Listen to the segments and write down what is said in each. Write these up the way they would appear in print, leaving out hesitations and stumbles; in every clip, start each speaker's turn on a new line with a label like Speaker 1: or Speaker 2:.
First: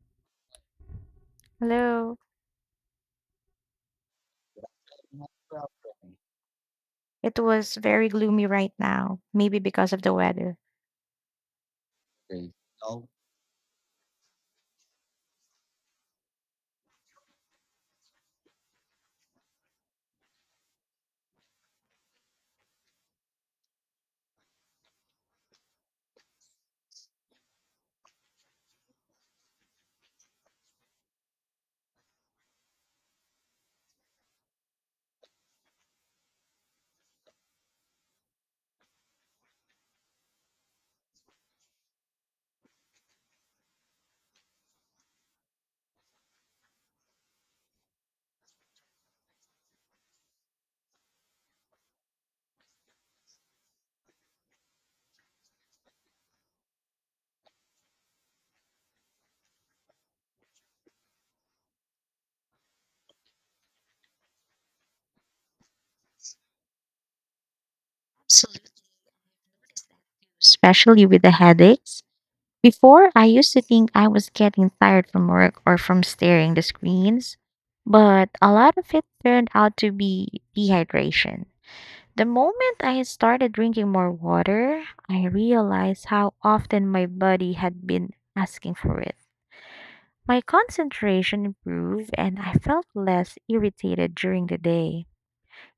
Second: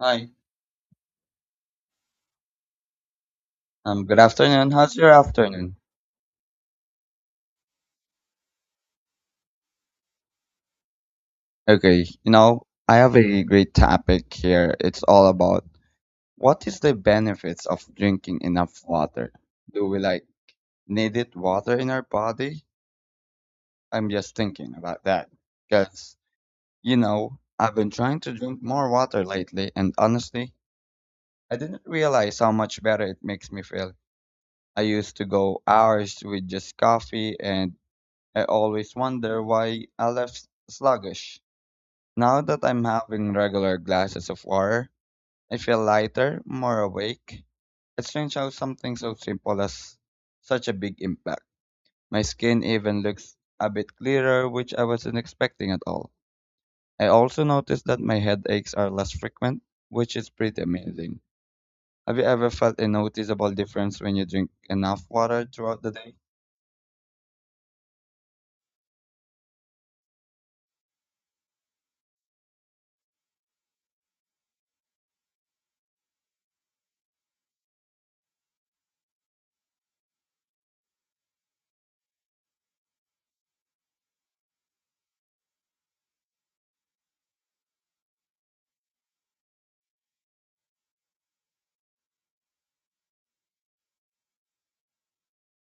Speaker 1: Hi,
Speaker 2: Hello.
Speaker 1: good afternoon. How's your afternoon?
Speaker 2: It was very gloomy right now, maybe because of the weather.
Speaker 1: Okay, you know, I have a great topic here. It's all about what is the benefits of drinking enough water? Do we like needed water in our body? I'm just thinking about that because, you know, I've been trying to drink more water lately, and honestly, I didn't realize how much better it makes me feel. I used to go hours with just coffee, and I always wonder why I left sluggish. Now that I'm having regular glasses of water, I feel lighter, more awake. It's strange how something so simple has such a big impact. My skin even looks a bit clearer, which I wasn't expecting at all. I also noticed that my headaches are less frequent, which is pretty amazing. Have you ever felt a noticeable difference when you drink enough water throughout the day?
Speaker 2: Absolutely, especially with the headaches. Before, I used to think I was getting tired from work or from staring the screens, but a lot of it turned out to be dehydration. The moment I started drinking more water, I realized how often my body had been asking for it. My concentration improved and I felt less irritated during the day.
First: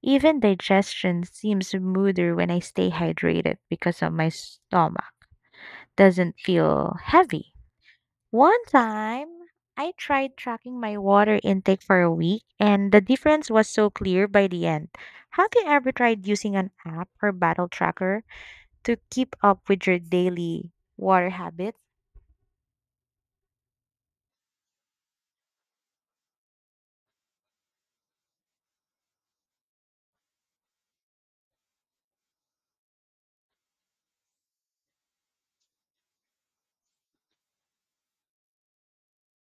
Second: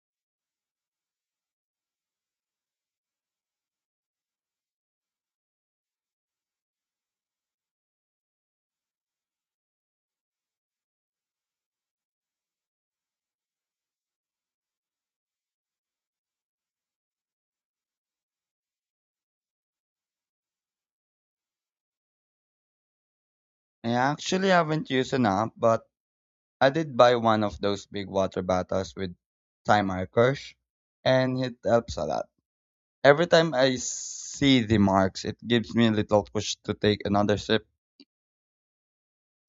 Speaker 2: Even digestion seems smoother when I stay hydrated because of my stomach doesn't feel heavy. One time, I tried tracking my water intake for a week and the difference was so clear by the end. Have you ever tried using an app or battle tracker to keep up with your daily water habit?
Speaker 1: I actually haven't used an app, but I did buy one of those big water bottles with time markers, and it helps a lot. Every time I see the marks, it gives me a little push to take another sip.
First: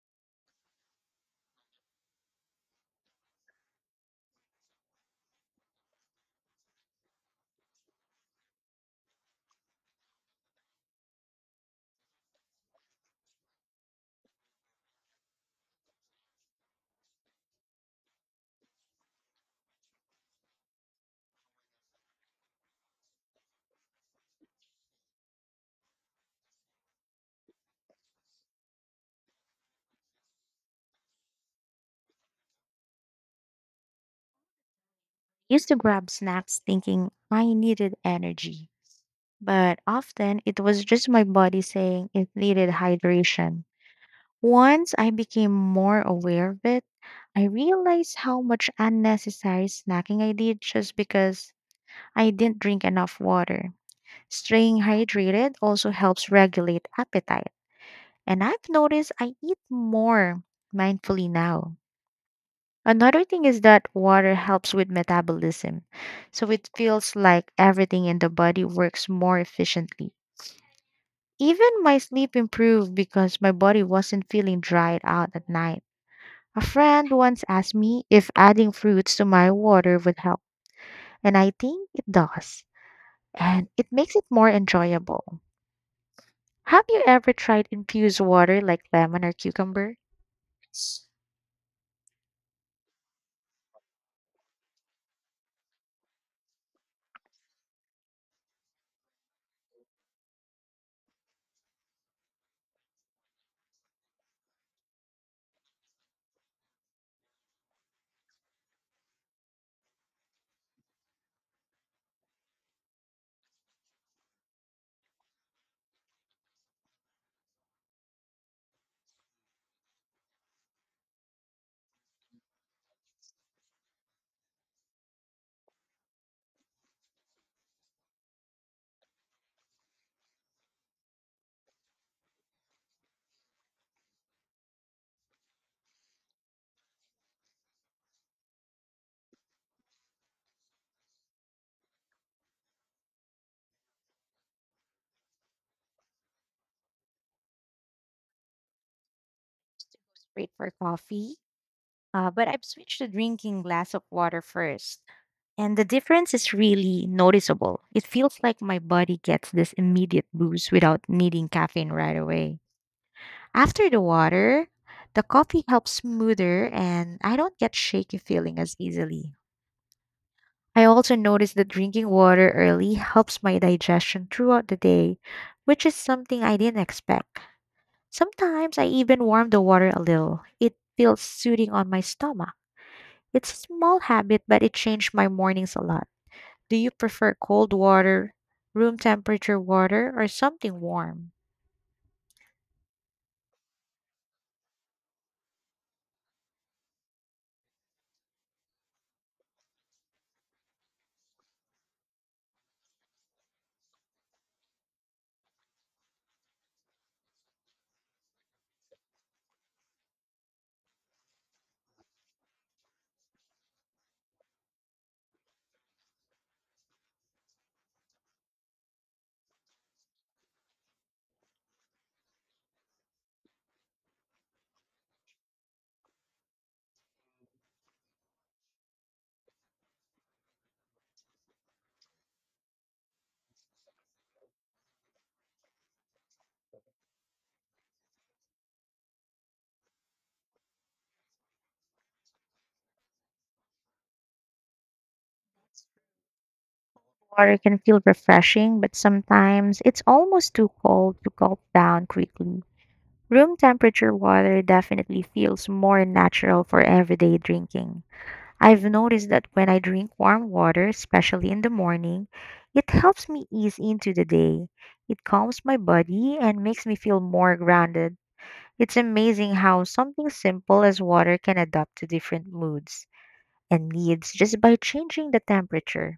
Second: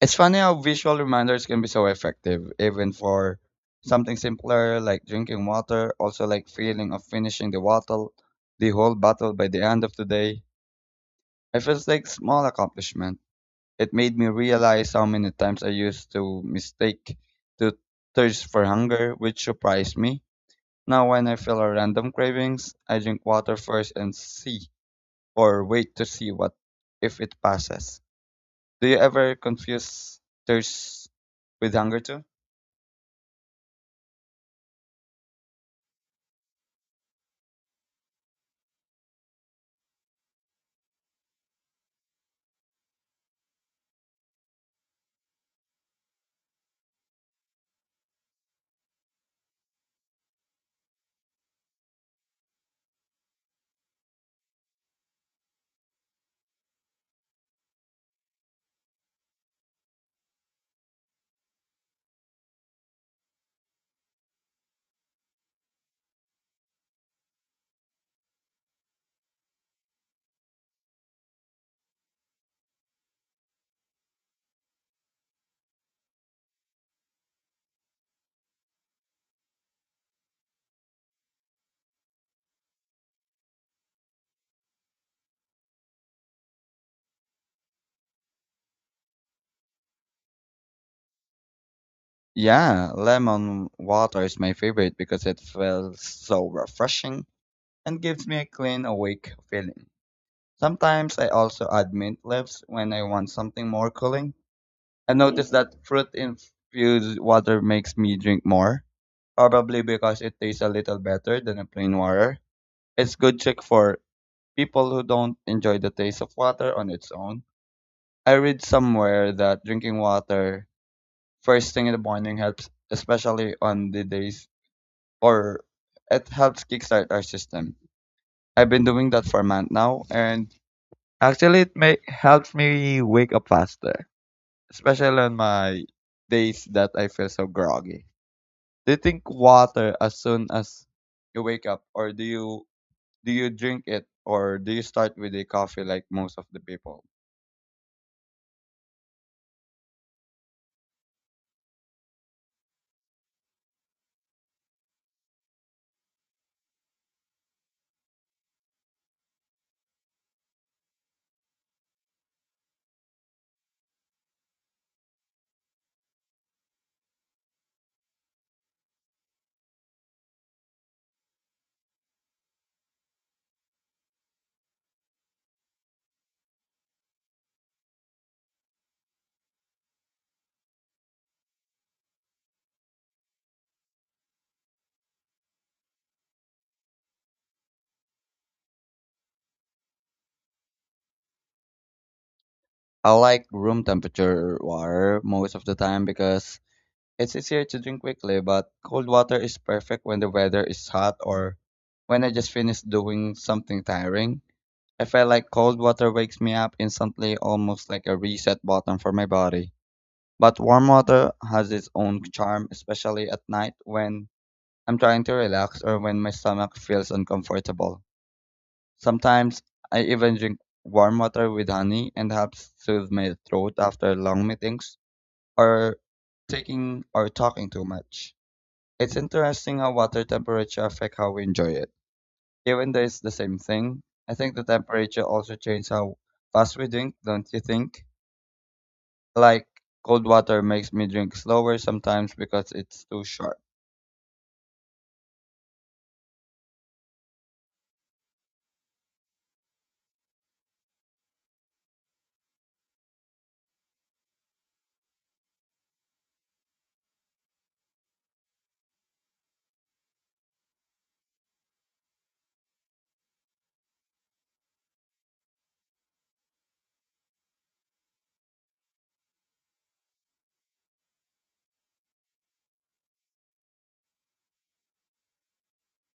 Speaker 1: It's funny how visual reminders can be so effective, even for something simpler like drinking water, also like feeling of finishing the bottle, the whole bottle by the end of the day. It feels like small accomplishment. It made me realize how many times I used to mistake to thirst for hunger, which surprised me. Now when I feel a random cravings, I drink water first and see or wait to see what if it passes. Do you ever confuse thirst with hunger too?
Speaker 2: Used to grab snacks thinking I needed energy, but often it was just my body saying it needed hydration. Once I became more aware of it, I realized how much unnecessary snacking I did just because I didn't drink enough water. Staying hydrated also helps regulate appetite, and I've noticed I eat more mindfully now. Another thing is that water helps with metabolism, so it feels like everything in the body works more efficiently. Even my sleep improved because my body wasn't feeling dried out at night. A friend once asked me if adding fruits to my water would help, and I think it does, and it makes it more enjoyable. Have you ever tried infused water like lemon or cucumber?
Speaker 1: Yeah, lemon water is my favorite because it feels so refreshing and gives me a clean awake feeling. Sometimes I also add mint leaves when I want something more cooling. I noticed that fruit infused water makes me drink more, probably because it tastes a little better than a plain water. It's good trick for people who don't enjoy the taste of water on its own. I read somewhere that drinking water first thing in the morning helps, especially on the days or it helps kickstart our system. I've been doing that for a month now, and actually it may helps me wake up faster, especially on my days that I feel so groggy. Do you think water as soon as you wake up, or do you Do you drink it or do you start with a coffee like most of the people?
Speaker 2: Great for coffee. But I've switched to drinking glass of water first, and the difference is really noticeable. It feels like my body gets this immediate boost without needing caffeine right away. After the water, the coffee helps smoother, and I don't get shaky feeling as easily. I also noticed that drinking water early helps my digestion throughout the day, which is something I didn't expect. Sometimes I even warm the water a little. It feels soothing on my stomach. It's a small habit, but it changed my mornings a lot. Do you prefer cold water, room temperature water, or something warm?
Speaker 1: I like room temperature water most of the time because it's easier to drink quickly, but cold water is perfect when the weather is hot or when I just finished doing something tiring. I feel like cold water wakes me up instantly, almost like a reset button for my body. But warm water has its own charm, especially at night when I'm trying to relax or when my stomach feels uncomfortable. Sometimes I even drink warm water with honey and helps soothe my throat after long meetings or taking or talking too much. It's interesting how water temperature affect how we enjoy it. Even though it's the same thing, I think the temperature also changes how fast we drink, don't you think? Like cold water makes me drink slower sometimes because it's too short.
Speaker 2: Water can feel refreshing, but sometimes it's almost too cold to gulp down quickly. Room temperature water definitely feels more natural for everyday drinking. I've noticed that when I drink warm water, especially in the morning, it helps me ease into the day. It calms my body and makes me feel more grounded. It's amazing how something simple as water can adapt to different moods and needs just by changing the temperature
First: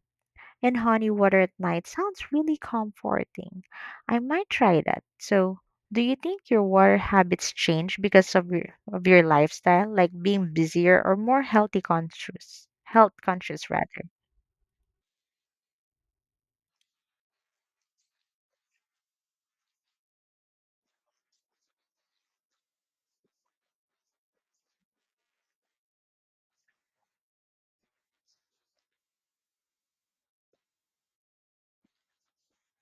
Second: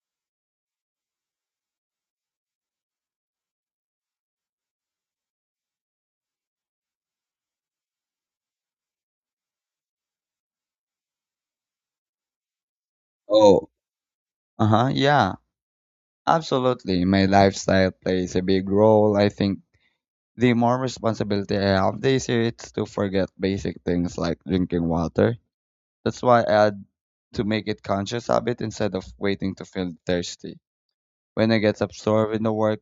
Speaker 2: and honey water at night sounds really comforting. I might try that. So, do you think your water habits change because of your lifestyle, like being busier or more healthy conscious, health conscious
Speaker 1: Oh,
Speaker 2: rather?
Speaker 1: uh-huh, yeah. Absolutely. My lifestyle plays a big role. I think the more responsibility I have, the easier it's to forget basic things like drinking water. That's why I add to make it conscious habit instead of waiting to feel thirsty. When I get absorbed in the work,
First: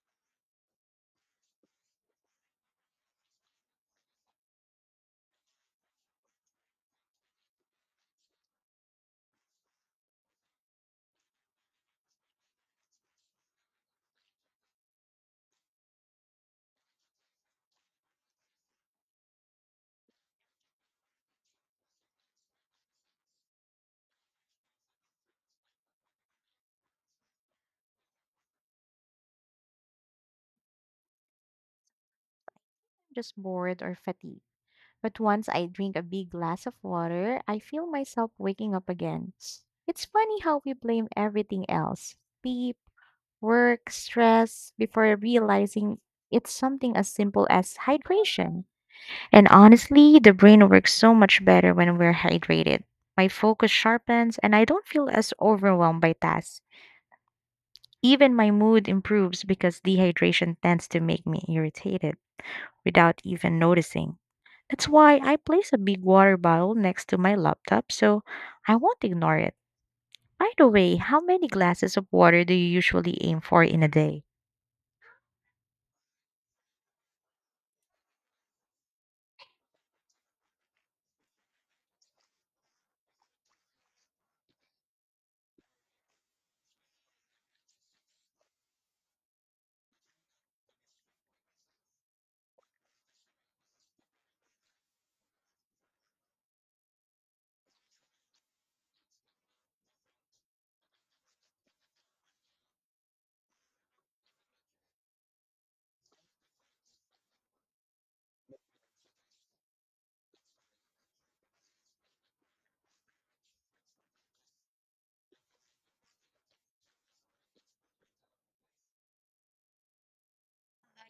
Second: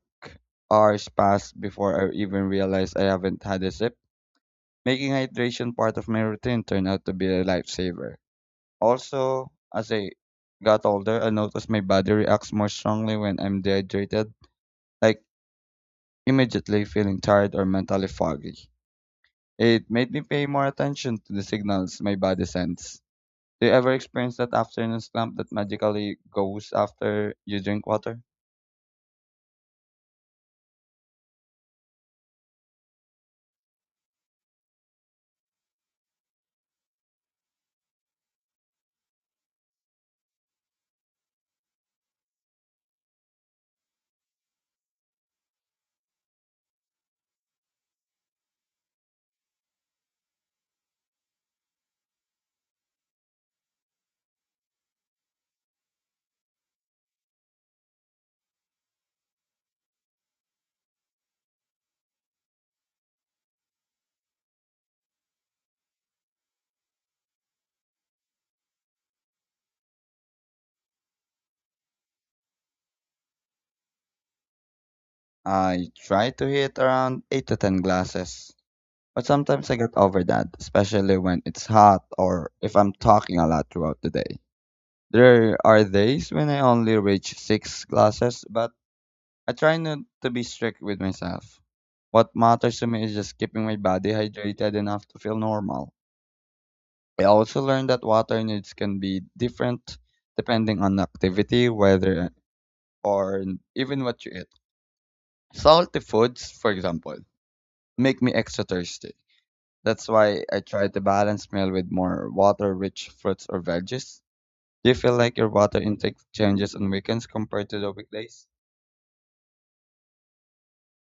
Speaker 1: hours pass before I even realize I haven't had a sip. Making hydration part of my routine turned out to be a lifesaver. Also, as I got older, I noticed my body reacts more strongly when I'm dehydrated, like immediately feeling tired or mentally foggy. It made me pay more attention to the signals my body sends. Do you ever experience that afternoon slump that magically goes after you drink water?
Speaker 2: Just bored or fatigued. But once I drink a big glass of water, I feel myself waking up again. It's funny how we blame everything else, sleep, work, stress before realizing it's something as simple as hydration. And honestly, the brain works so much better when we're hydrated. My focus sharpens and I don't feel as overwhelmed by tasks. Even my mood improves because dehydration tends to make me irritated without even noticing. That's why I place a big water bottle next to my laptop so I won't ignore it. By the way, how many glasses of water do you usually aim for in a day?
Speaker 1: I try to hit around 8 to 10 glasses, but sometimes I get over that, especially when it's hot or if I'm talking a lot throughout the day. There are days when I only reach 6 glasses, but I try not to be strict with myself. What matters to me is just keeping my body hydrated enough to feel normal. I also learned that water needs can be different depending on activity, weather, or even what you eat. Salty foods, for example, make me extra thirsty. That's why I try to balance meal with more water-rich fruits or veggies. Do you feel like your water intake changes on weekends compared to the weekdays?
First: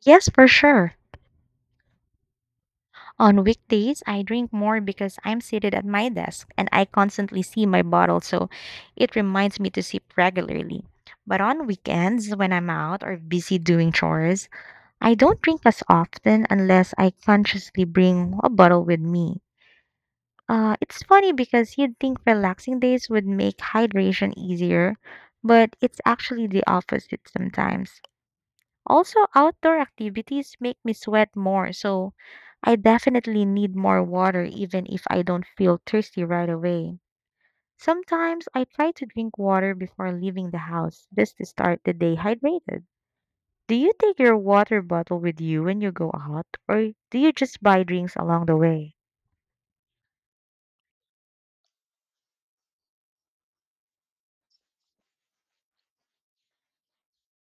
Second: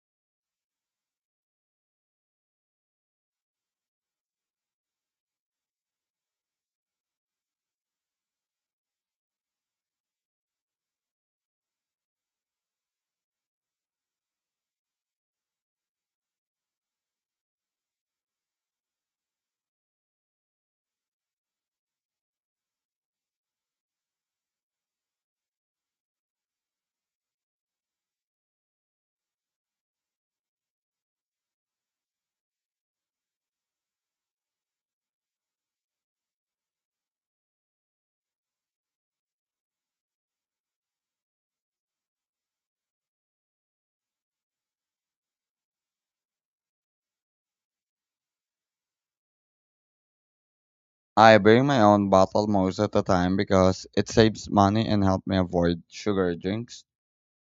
Speaker 2: Yes, for sure. On weekdays, I drink more because I'm seated at my desk and I constantly see my bottle, so it reminds me to sip regularly. But on weekends, when I'm out or busy doing chores, I don't drink as often unless I consciously bring a bottle with me. It's funny because you'd think relaxing days would make hydration easier, but it's actually the opposite sometimes. Also, outdoor activities make me sweat more, so I definitely need more water even if I don't feel thirsty right away. Sometimes I try to drink water before leaving the house just to start the day hydrated. Do you take your water bottle with you when you go out, or do you just buy drinks along the way?
Speaker 1: I bring my own bottle most of the time because it saves money and helps me avoid sugar drinks.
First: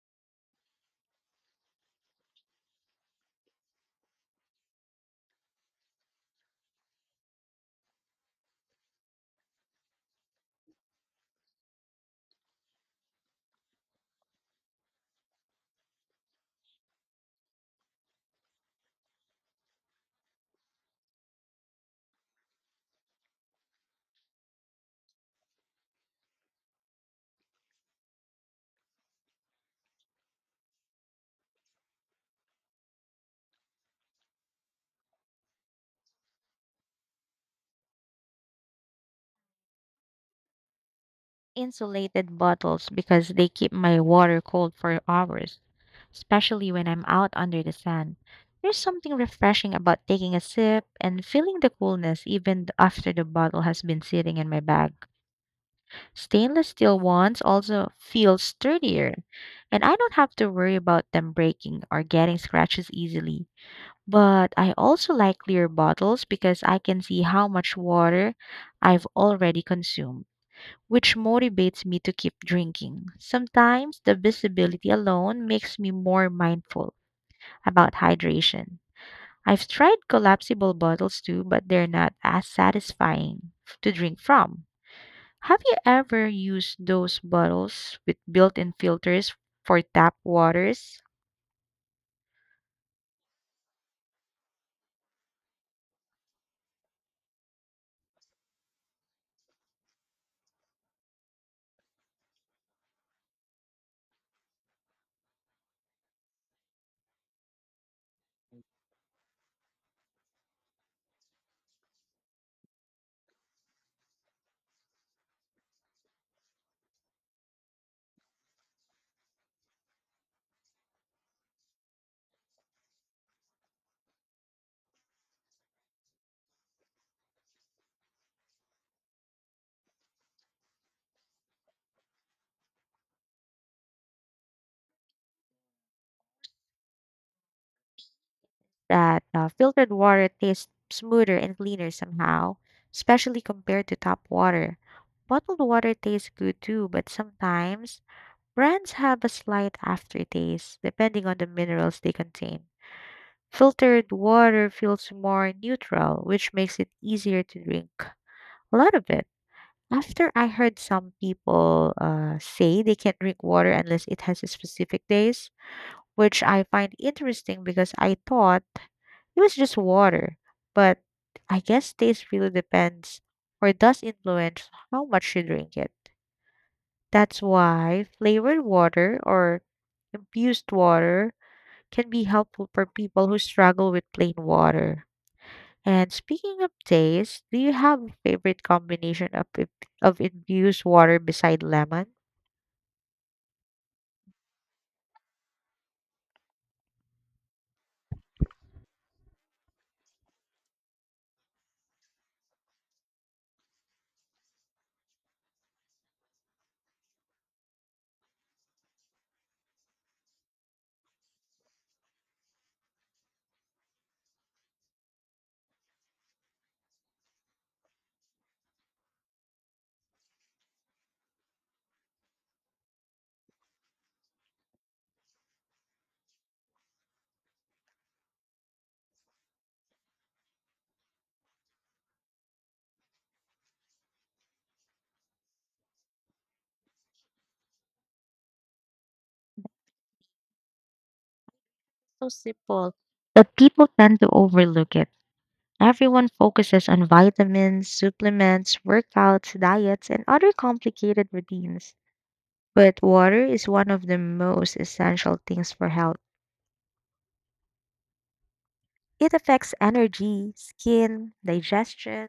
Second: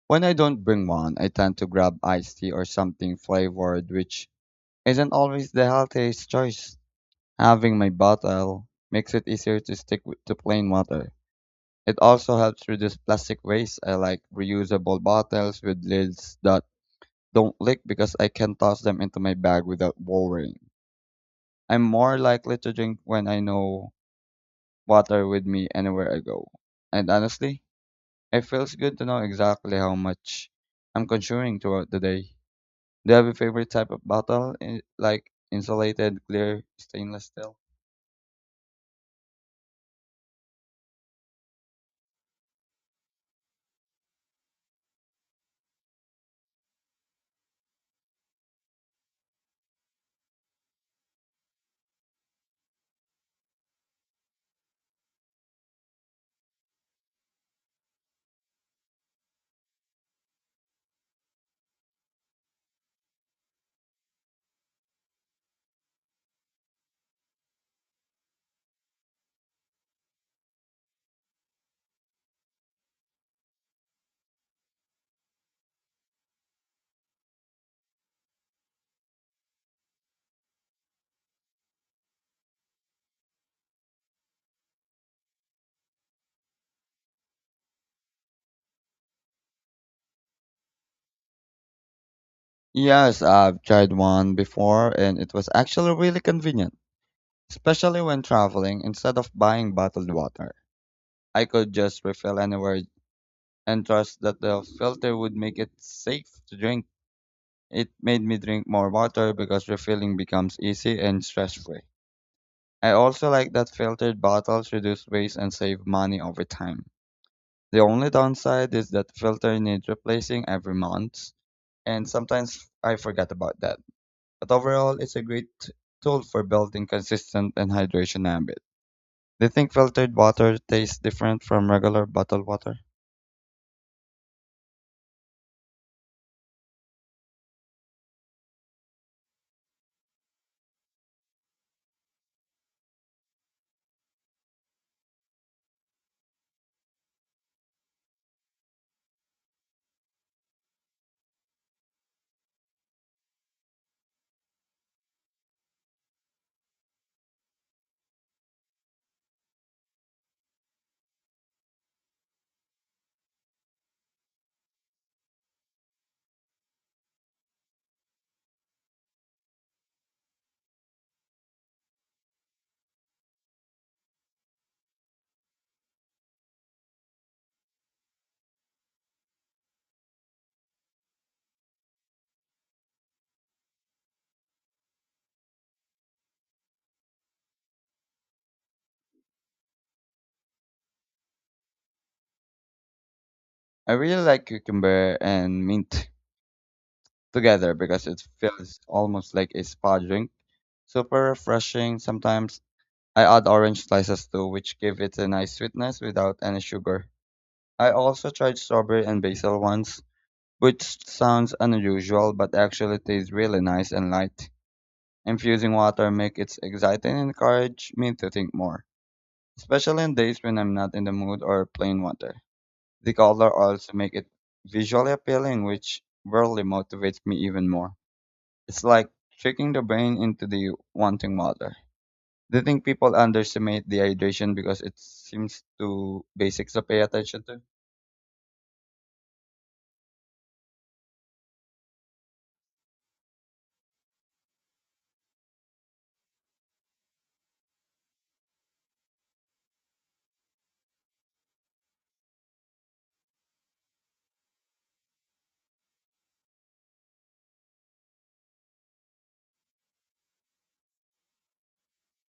Speaker 1: When I don't bring one, I tend to grab iced tea or something flavored, which isn't always the healthiest choice. Having my bottle makes it easier to stick with, to plain water. It also helps reduce plastic waste. I like reusable bottles with lids that don't leak because I can toss them into my bag without worrying. I'm more likely to drink when I know water with me anywhere I go. And honestly, it feels good to know exactly how much I'm consuming throughout the day. Do you have a favorite type of bottle, in, like insulated, clear, stainless steel?
Speaker 2: Insulated bottles because they keep my water cold for hours, especially when I'm out under the sun. There's something refreshing about taking a sip and feeling the coolness after the bottle has been sitting in my bag. Stainless steel ones also feel sturdier, and I don't have to worry about them breaking or getting scratches easily. But I also like clear bottles because I can see how much water I've already consumed, which motivates me to keep drinking. Sometimes the visibility alone makes me more mindful about hydration. I've tried collapsible bottles too, but they're not as satisfying to drink from. Have you ever used those bottles with built in filters for tap waters?
Speaker 1: Yes, I've tried one before and it was actually really convenient, especially when traveling. Instead of buying bottled water, I could just refill anywhere and trust that the filter would make it safe to drink. It made me drink more water because refilling becomes easy and stress free. I also like that filtered bottles reduce waste and save money over time. The only downside is that filter needs replacing every month, and sometimes I forget about that. But overall it's a great tool for building consistent and hydration habit. Do you think filtered water tastes different from regular bottled water?
Speaker 2: That Filtered water tastes smoother and cleaner somehow, especially compared to tap water. Bottled water tastes good too, but sometimes brands have a slight aftertaste depending on the minerals they contain. Filtered water feels more neutral, which makes it easier to drink a lot of it. After I heard some people say they can't drink water unless it has a specific days, which I find interesting because I thought it was just water. But I guess taste really depends or does influence how much you drink it. That's why flavored water or infused water can be helpful for people who struggle with plain water. And speaking of taste, do you have a favorite combination of of infused water beside lemon?
Speaker 1: I really like cucumber and mint together because it feels almost like a spa drink. Super refreshing sometimes. I add orange slices too, which give it a nice sweetness without any sugar. I also tried strawberry and basil once, which sounds unusual but actually tastes really nice and light. Infusing water make it exciting and encourage me to think more, especially on days when I'm not in the mood or plain water. The color also make it visually appealing, which really motivates me even more. It's like tricking the brain into the wanting water. Do you think people underestimate dehydration because it seems too basic to pay attention to?
Speaker 2: So simple that people tend to overlook it. Everyone focuses on vitamins, supplements, workouts, diets, and other complicated routines. But water is one of the most essential things for health. It affects energy, skin, digestion,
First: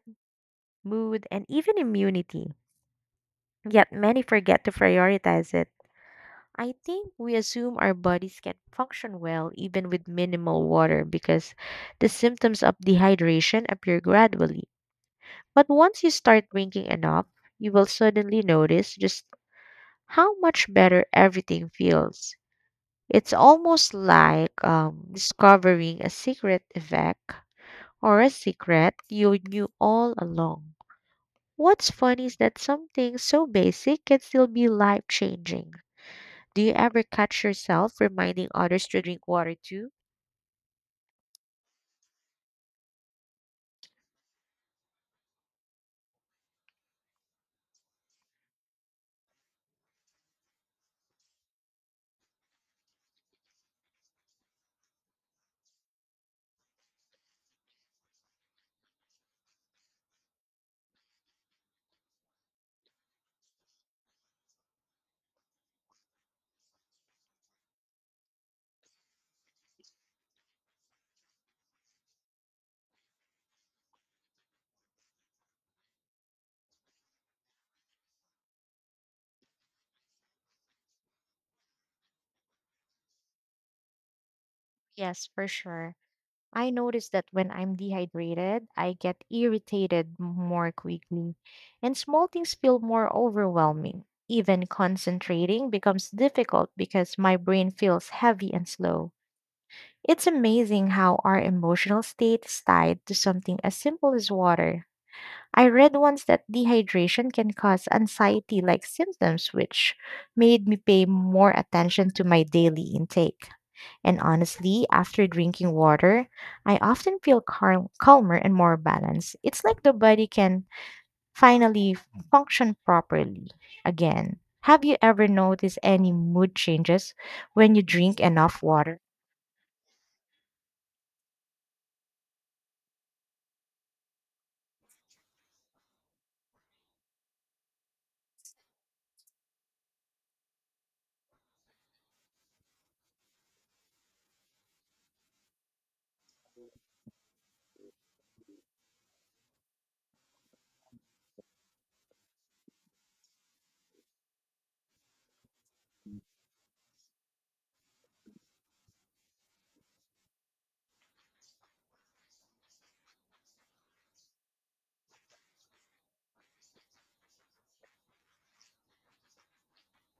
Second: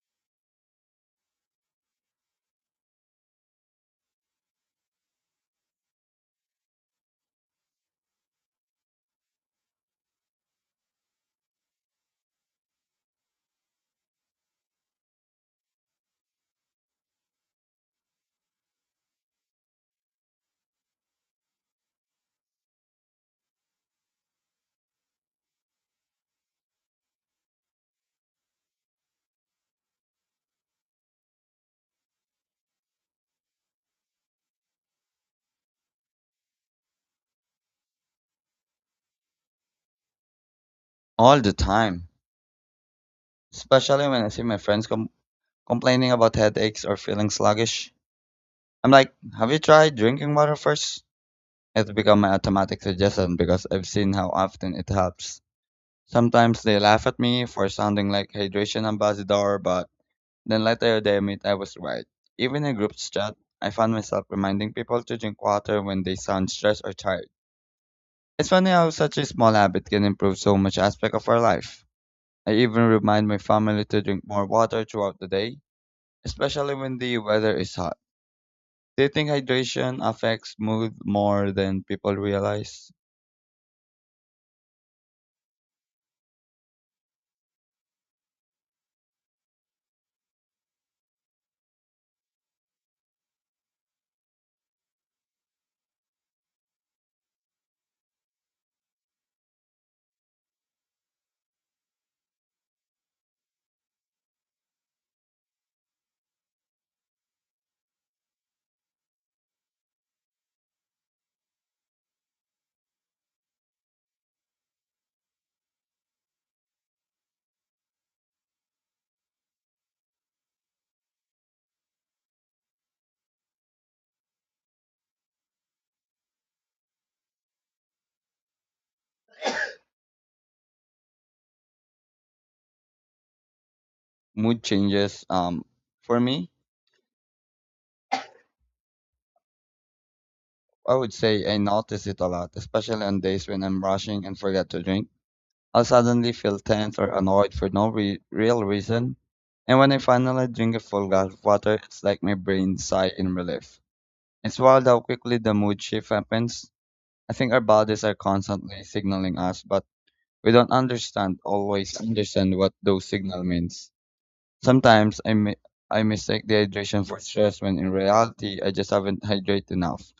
Speaker 2: mood, and even immunity. Yet many forget to prioritize it. I think we assume our bodies can function well even with minimal water because the symptoms of dehydration appear gradually. But once you start drinking enough, you will suddenly notice just how much better everything feels. It's almost like discovering a secret effect or a secret you knew all along. What's funny is that something so basic can still be life changing. Do you ever catch yourself reminding others to drink water too?
Speaker 1: All the time, especially when I see my friends complaining about headaches or feeling sluggish. I'm like, have you tried drinking water first? It's become an automatic suggestion because I've seen how often it helps. Sometimes they laugh at me for sounding like hydration ambassador, but then later they admit I was right. Even in group chat, I found myself reminding people to drink water when they sound stressed or tired. It's funny how such a small habit can improve so much aspect of our life. I even remind my family to drink more water throughout the day, especially when the weather is hot. Do you think hydration affects mood more than people realize?
Speaker 2: Yes, for sure. I notice that when I'm dehydrated, I get irritated more quickly, and small things feel more overwhelming. Even concentrating becomes difficult because my brain feels heavy and slow. It's amazing how our emotional state is tied to something as simple as water. I read once that dehydration can cause anxiety like symptoms, which made me pay more attention to my daily intake. And honestly, after drinking water, I often feel calmer and more balanced. It's like the body can finally function properly again. Have you ever noticed any mood changes when you drink enough water?
Speaker 1: Mood changes. For me, I would say I notice it a lot, especially on days when I'm rushing and forget to drink. I'll suddenly feel tense or annoyed for no real reason. And when I finally drink a full glass of water, it's like my brain sigh in relief. It's wild how quickly the mood shift happens. I think our bodies are constantly signaling us, but we don't understand, always understand what those signal means. Sometimes I mistake dehydration for stress when in reality I just haven't hydrated enough.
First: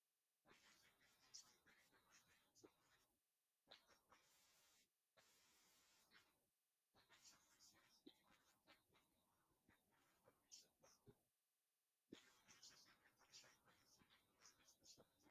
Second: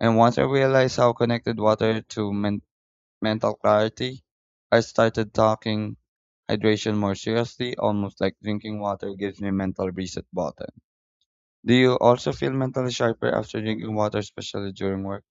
Speaker 1: And once I realized how connected water to mental clarity, I started talking hydration more seriously, almost like drinking water gives me mental reset button. Do you also feel mentally sharper after drinking water, especially during work?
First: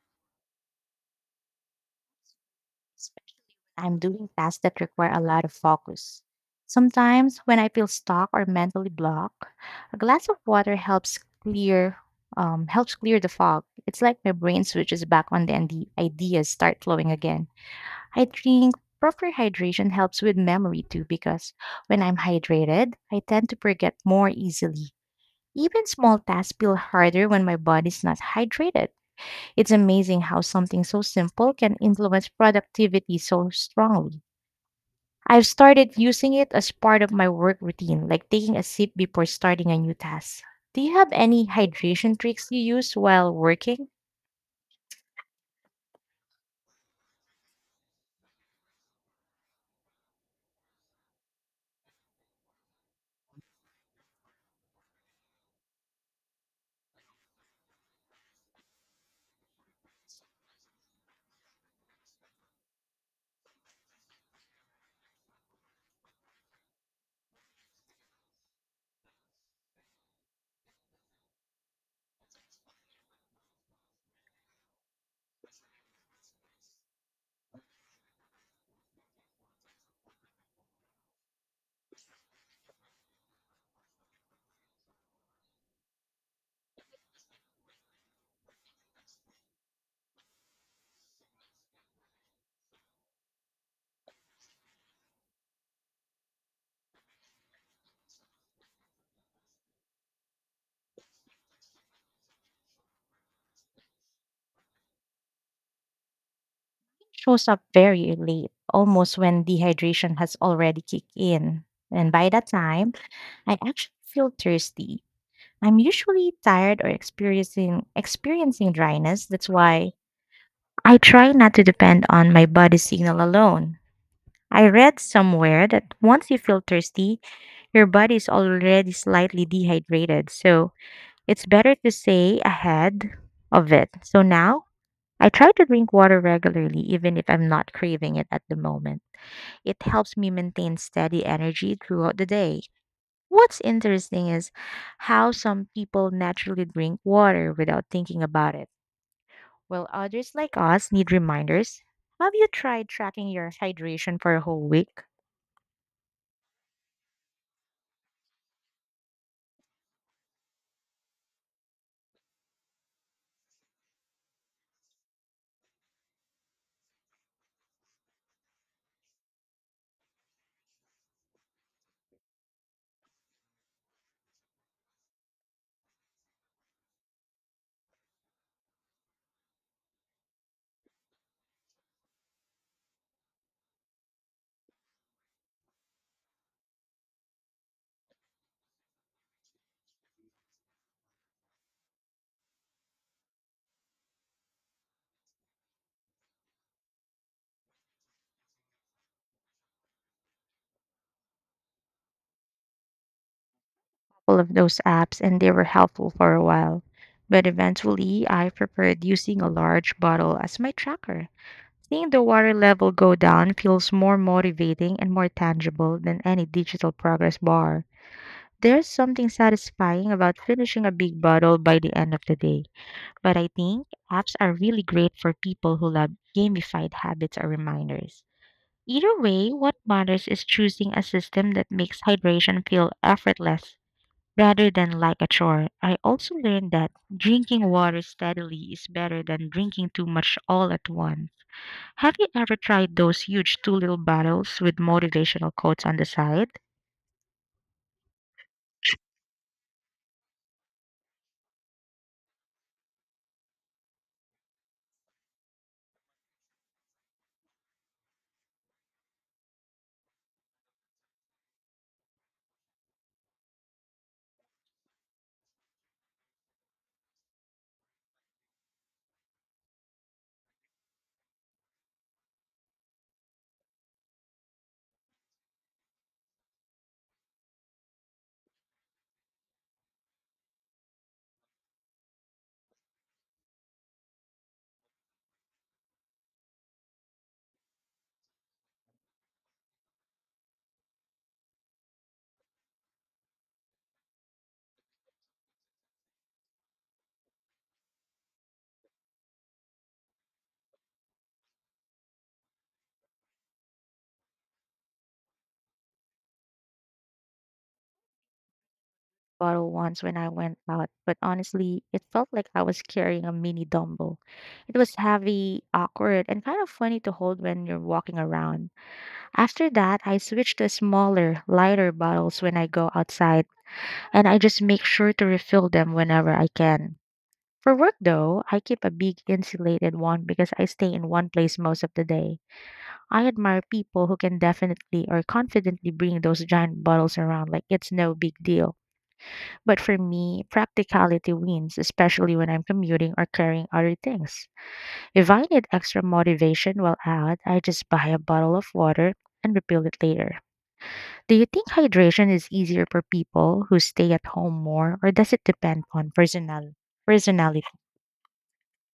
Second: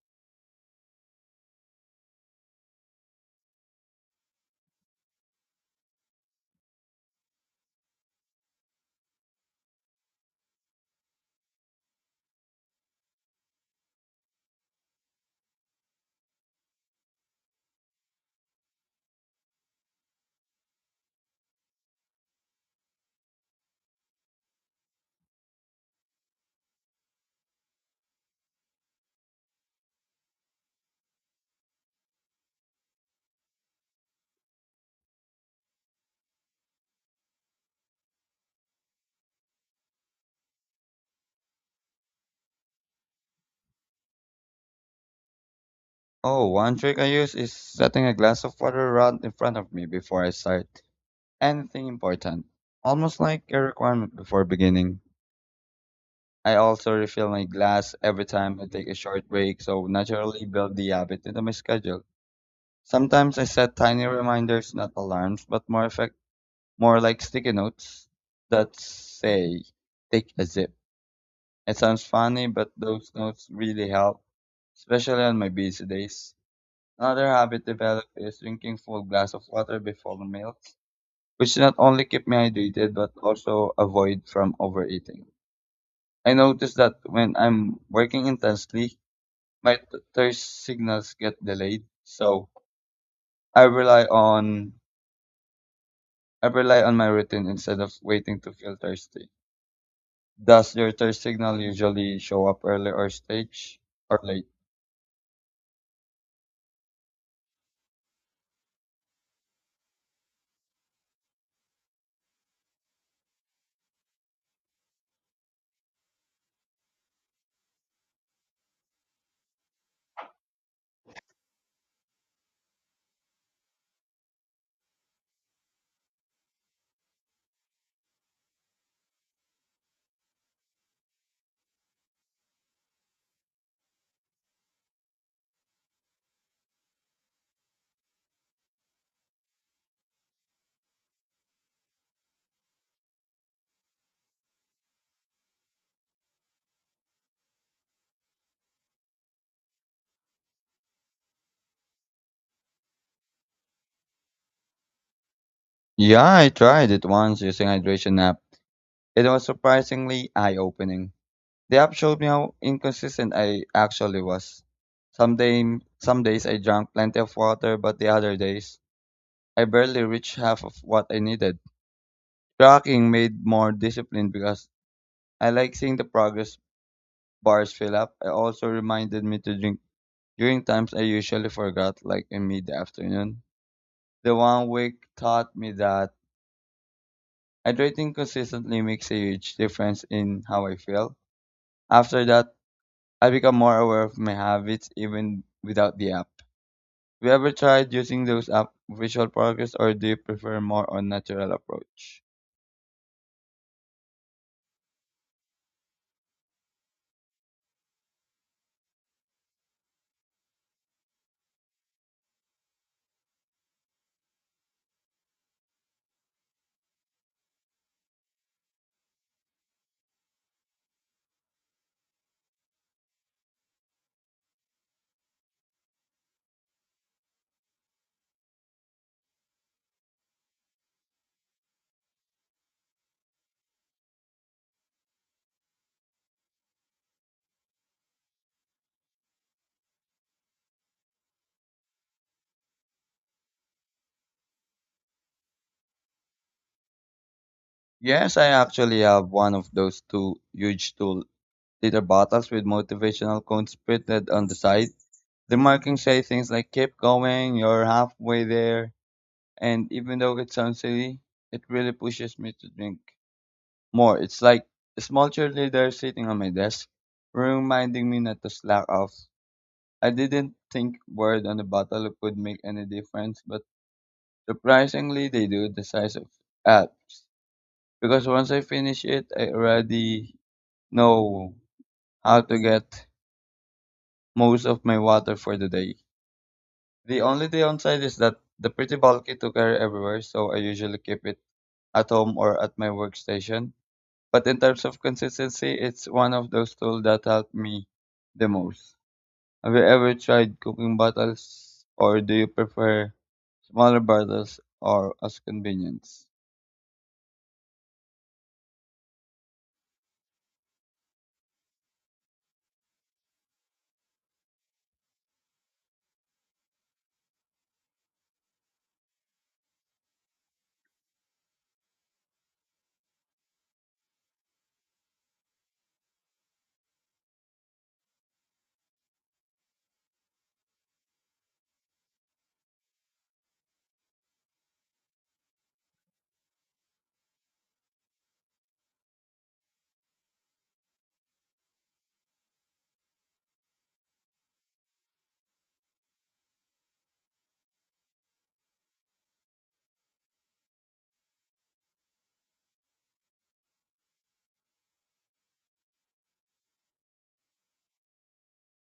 Speaker 2: I'm doing tasks that require a lot of focus. Sometimes, when I feel stuck or mentally blocked, a glass of water helps clear the fog. It's like my brain switches back on and the ideas start flowing again. I think proper hydration helps with memory too because when I'm hydrated, I tend to forget more easily. Even small tasks feel harder when my body's not hydrated. It's amazing how something so simple can influence productivity so strongly. I've started using it as part of my work routine, like taking a sip before starting a new task. Do you have any hydration tricks you use while working?
Speaker 1: Oh, one trick I use is setting a glass of water right in front of me before I start anything important, almost like a requirement before beginning. I also refill my glass every time I take a short break, so naturally build the habit into my schedule. Sometimes I set tiny reminders, not alarms, but more effect, more like sticky notes that say, take a zip. It sounds funny, but those notes really help, especially on my busy days. Another habit developed is drinking full glass of water before meals, which not only keep me hydrated, but also avoid from overeating. I notice that when I'm working intensely, my thirst signals get delayed, so I rely on I rely on my routine instead of waiting to feel thirsty. Does your thirst signal usually show up early or stage or late?
Speaker 2: Shows up very late, almost when dehydration has already kicked in. And by that time, I actually feel thirsty. I'm usually tired or experiencing dryness. That's why I try not to depend on my body signal alone. I read somewhere that once you feel thirsty, your body's already slightly dehydrated. So it's better to stay ahead of it. So now I try to drink water regularly, even if I'm not craving it at the moment. It helps me maintain steady energy throughout the day. What's interesting is how some people naturally drink water without thinking about it, while others like us need reminders. Have you tried tracking your hydration for a whole week?
Speaker 1: Yeah, I tried it once using hydration app. It was surprisingly eye-opening. The app showed me how inconsistent I actually was. Some day, some days I drank plenty of water, but the other days I barely reached half of what I needed. Tracking made more disciplined because I like seeing the progress bars fill up. It also reminded me to drink during times I usually forgot, like in mid afternoon. The one week taught me that hydrating consistently makes a huge difference in how I feel. After that, I become more aware of my habits even without the app. Have you ever tried using those app visual progress or do you prefer more on natural approach?
Speaker 2: Full of those apps and they were helpful for a while. But eventually, I preferred using a large bottle as my tracker. Seeing the water level go down feels more motivating and more tangible than any digital progress bar. There's something satisfying about finishing a big bottle by the end of the day. But I think apps are really great for people who love gamified habits or reminders. Either way, what matters is choosing a system that makes hydration feel effortless rather than like a chore. I also learned that drinking water steadily is better than drinking too much all at once. Have you ever tried those huge two little bottles with motivational quotes on the side?
Speaker 1: Yes, I actually have one of those two huge 2 liter bottles with motivational quotes printed on the side. The markings say things like keep going, you're halfway there. And even though it sounds silly, it really pushes me to drink more. It's like a small cheerleader sitting on my desk, reminding me not to slack off. I didn't think word on the bottle would make any difference, but surprisingly, they do the size of apps. Because once I finish it, I already know how to get most of my water for the day. The only downside is that the pretty bulky to carry everywhere, so I usually keep it at home or at my workstation. But in terms of consistency, it's one of those tools that helped me the most. Have you ever tried cooking bottles, or do you prefer smaller bottles or as convenience?
Speaker 2: Bottle once when I went out, but honestly, it felt like I was carrying a mini dumbbell. It was heavy, awkward, and kind of funny to hold when you're walking around. After that, I switch to smaller, lighter bottles when I go outside, and I just make sure to refill them whenever I can. For work, though, I keep a big insulated one because I stay in one place most of the day. I admire people who can definitely or confidently bring those giant bottles around like it's no big deal. But for me, practicality wins, especially when I'm commuting or carrying other things. If I need extra motivation while out, I just buy a bottle of water and refill it later. Do you think hydration is easier for people who stay at home more, or does it depend on personal personality?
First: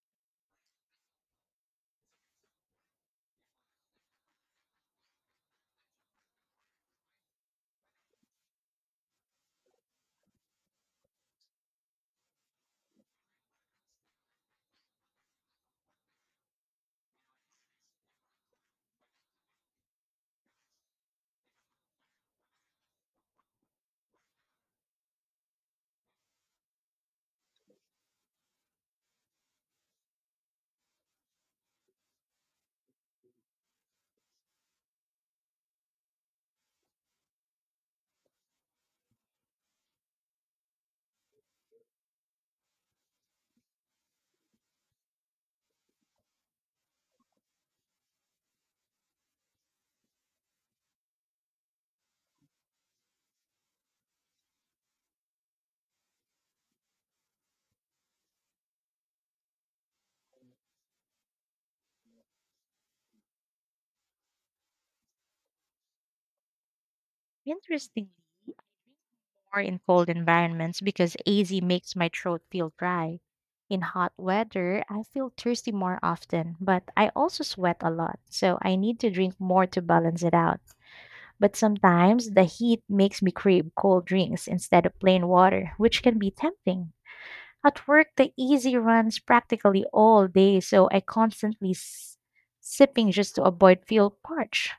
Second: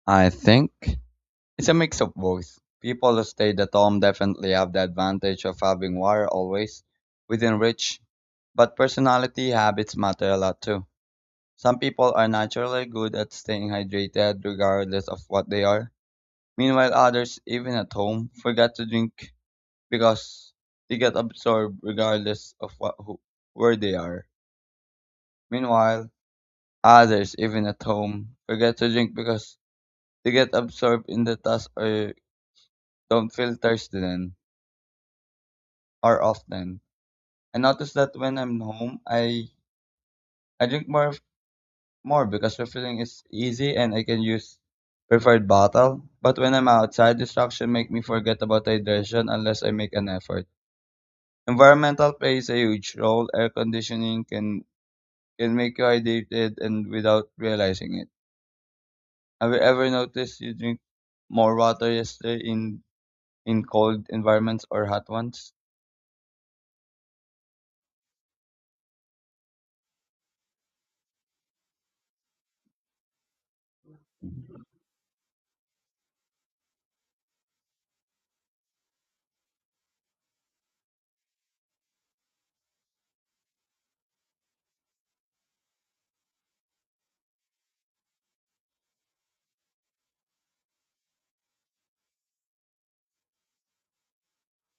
Speaker 1: I think it's a mix of both. People who stayed at home definitely have the advantage of having water always within reach, but personality habits matter a lot too. Some people are naturally good at staying hydrated regardless of what they are. Meanwhile, others, even at home, forget to drink because they get absorbed regardless of what, who, where they are. Meanwhile, others, even at home, forget to drink because they get absorbed in the task or don't feel thirsty then or often. I notice that when I'm home, I drink more because refilling is easy and I can use preferred bottle. But when I'm outside, distraction make me forget about hydration unless I make an effort. Environmental plays a huge role. Air conditioning can make you hydrated and without realizing it. Have you ever noticed you drink more water yesterday in cold environments or hot ones?
Speaker 2: Interestingly, I drink more in cold environments because AZ makes my throat feel dry. In hot weather, I feel thirsty more often, but I also sweat a lot, so I need to drink more to balance it out. But sometimes the heat makes me crave cold drinks instead of plain water, which can be tempting. At work, the easy runs practically all day, so I constantly sipping just to avoid feel parched.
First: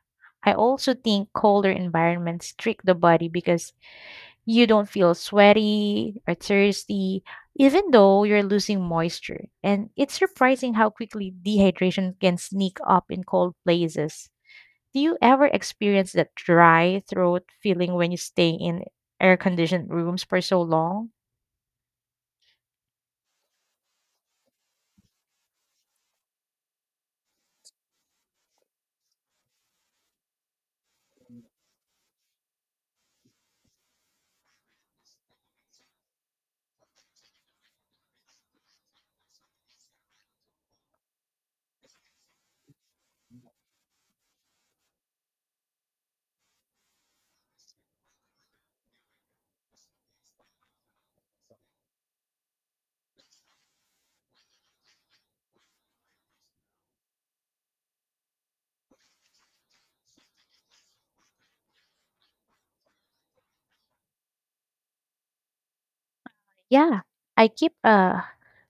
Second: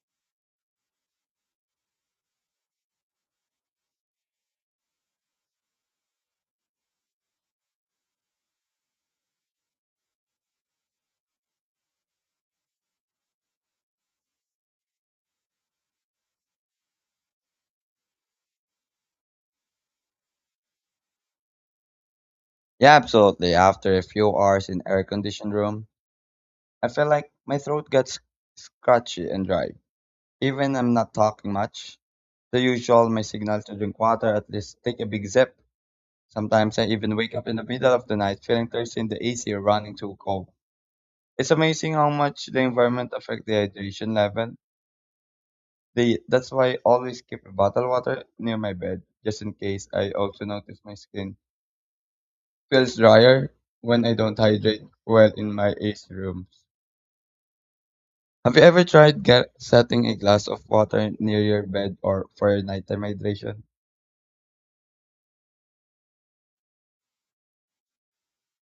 Speaker 2: I also think colder environments trick the body because you don't feel sweaty or thirsty, even though you're losing moisture. And it's surprising how quickly dehydration can sneak up in cold places. Do you ever experience that dry throat feeling when you stay in air conditioned rooms for so long?
Speaker 1: Yeah, absolutely. After a few hours in air conditioned room, I felt like my throat got scratchy and dry. Even I'm not talking much. The usual, my signal to drink water, at least take a big sip. Sometimes I even wake up in the middle of the night feeling thirsty in the AC or running too cold. It's amazing how much the environment affects the hydration level. They, that's why I always keep a bottle water near my bed, just in case I also notice my skin feels drier when I don't hydrate well in my AC room. Have you ever tried setting a glass of water near your bed or for your nighttime hydration?
Speaker 2: Yeah, I keep a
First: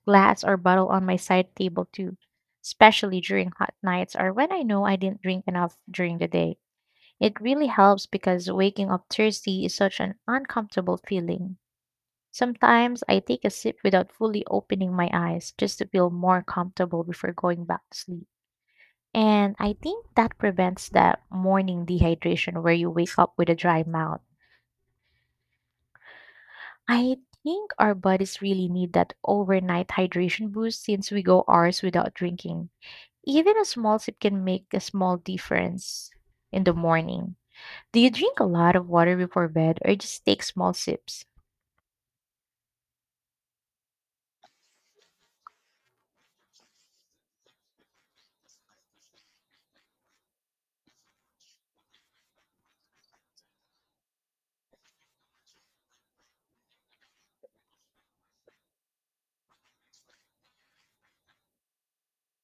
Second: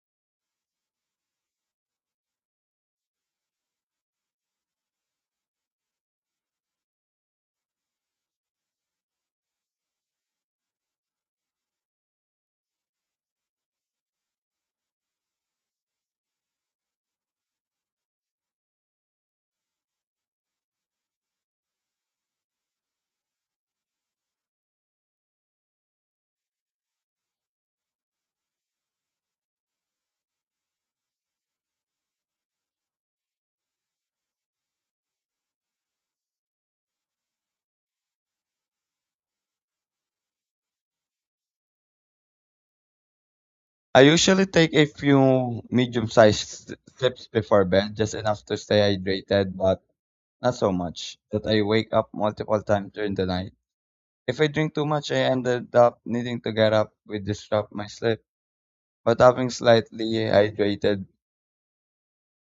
Speaker 2: glass or bottle on my side table too, especially during hot nights or when I know I didn't drink enough during the day. It really helps because waking up thirsty is such an uncomfortable feeling. Sometimes I take a sip without fully opening my eyes just to feel more comfortable before going back to sleep. And I think that prevents that morning dehydration where you wake up with a dry mouth. I think our bodies really need that overnight hydration boost since we go hours without drinking. Even a small sip can make a small difference in the morning. Do you drink a lot of water before bed or just take small sips?
Speaker 1: I usually take a few medium-sized sips before bed, just enough to stay hydrated, but not so much that I wake up multiple times during the night. If I drink too much, I ended up needing to get up, which disrupt my sleep. But having slightly hydrated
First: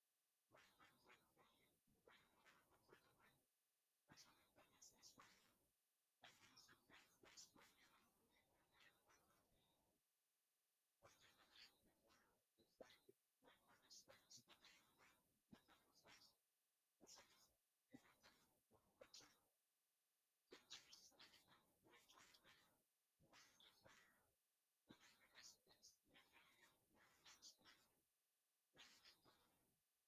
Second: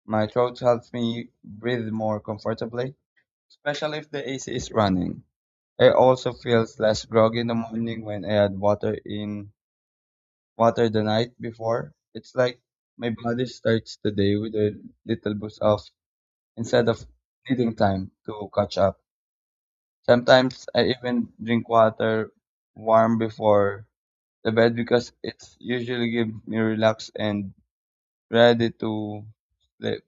Speaker 1: my throat helps me breathe more comfortably, especially if the AC is running. I also feel less groggy in the morning when I add water in water the night before. It's like my body starts the day with a little boost of instead of needing time to catch up. Sometimes I even drink water warm before the bed because it usually gives me relaxed and ready to sleep.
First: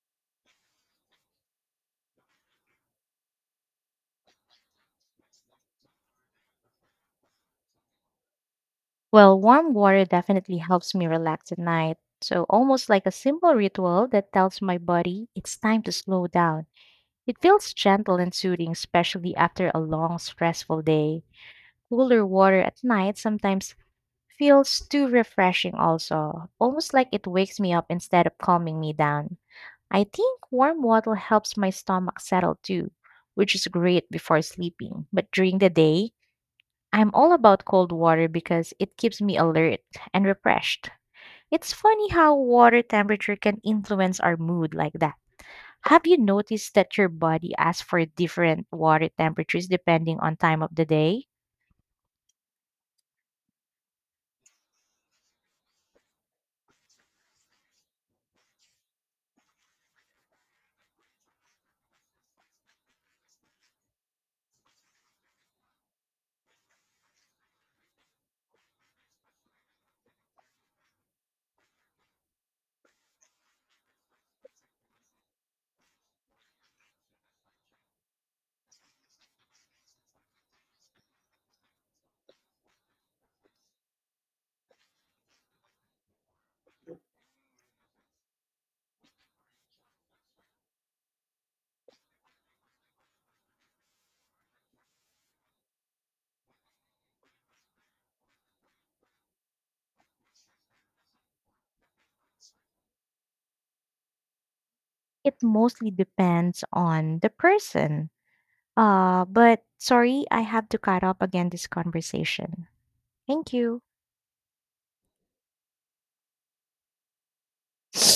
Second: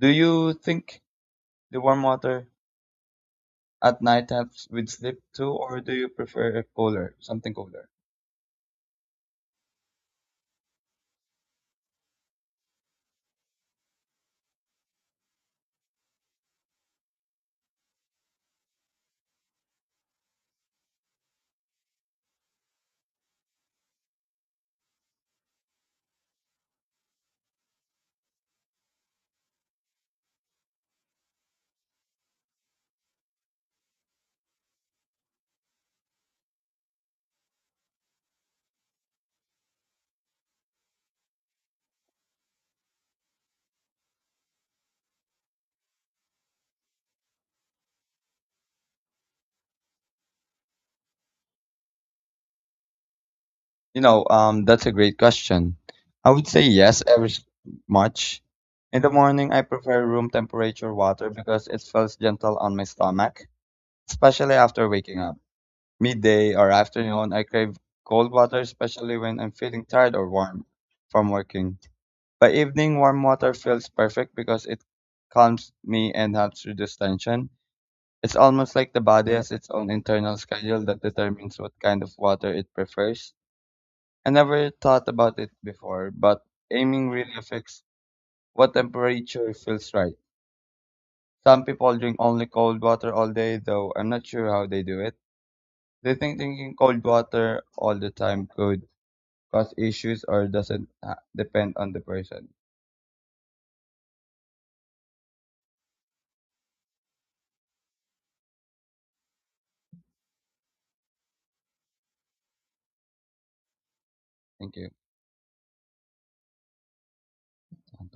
Speaker 1: Do you think the warm water at night helps with sleep too, or do you prefer cooler, something cooler?
Speaker 2: Well, warm water definitely helps me relax at night. So, almost like a simple ritual that tells my body it's time to slow down. It feels gentle and soothing, especially after a long, stressful day. Cooler water at night sometimes feels too refreshing also, almost like it wakes me up instead of calming me down. I think warm water helps my stomach settle too, which is great before sleeping. But during the day, I'm all about cold water because it keeps me alert and refreshed. It's funny how water temperature can influence our mood like that. Have you noticed that your body asks for different water temperatures depending on time of the day?
Speaker 1: You know, that's a great question. I would say yes, much. In the morning, I prefer room temperature water because it feels gentle on my stomach, especially after waking up. Midday or afternoon, I crave cold water, especially when I'm feeling tired or warm from working. By evening, warm water feels perfect because it calms me and helps reduce tension. It's almost like the body has its own internal schedule that determines what kind of water it prefers. I never thought about it before, but aiming really affects what temperature feels right. Some people drink only cold water all day, though I'm not sure how they do it. Do you think drinking cold water all the time could cause issues or doesn't depend on the person?
Speaker 2: It mostly depends on the person. But sorry, I have to cut off again this conversation. Thank you.
Speaker 1: Thank you.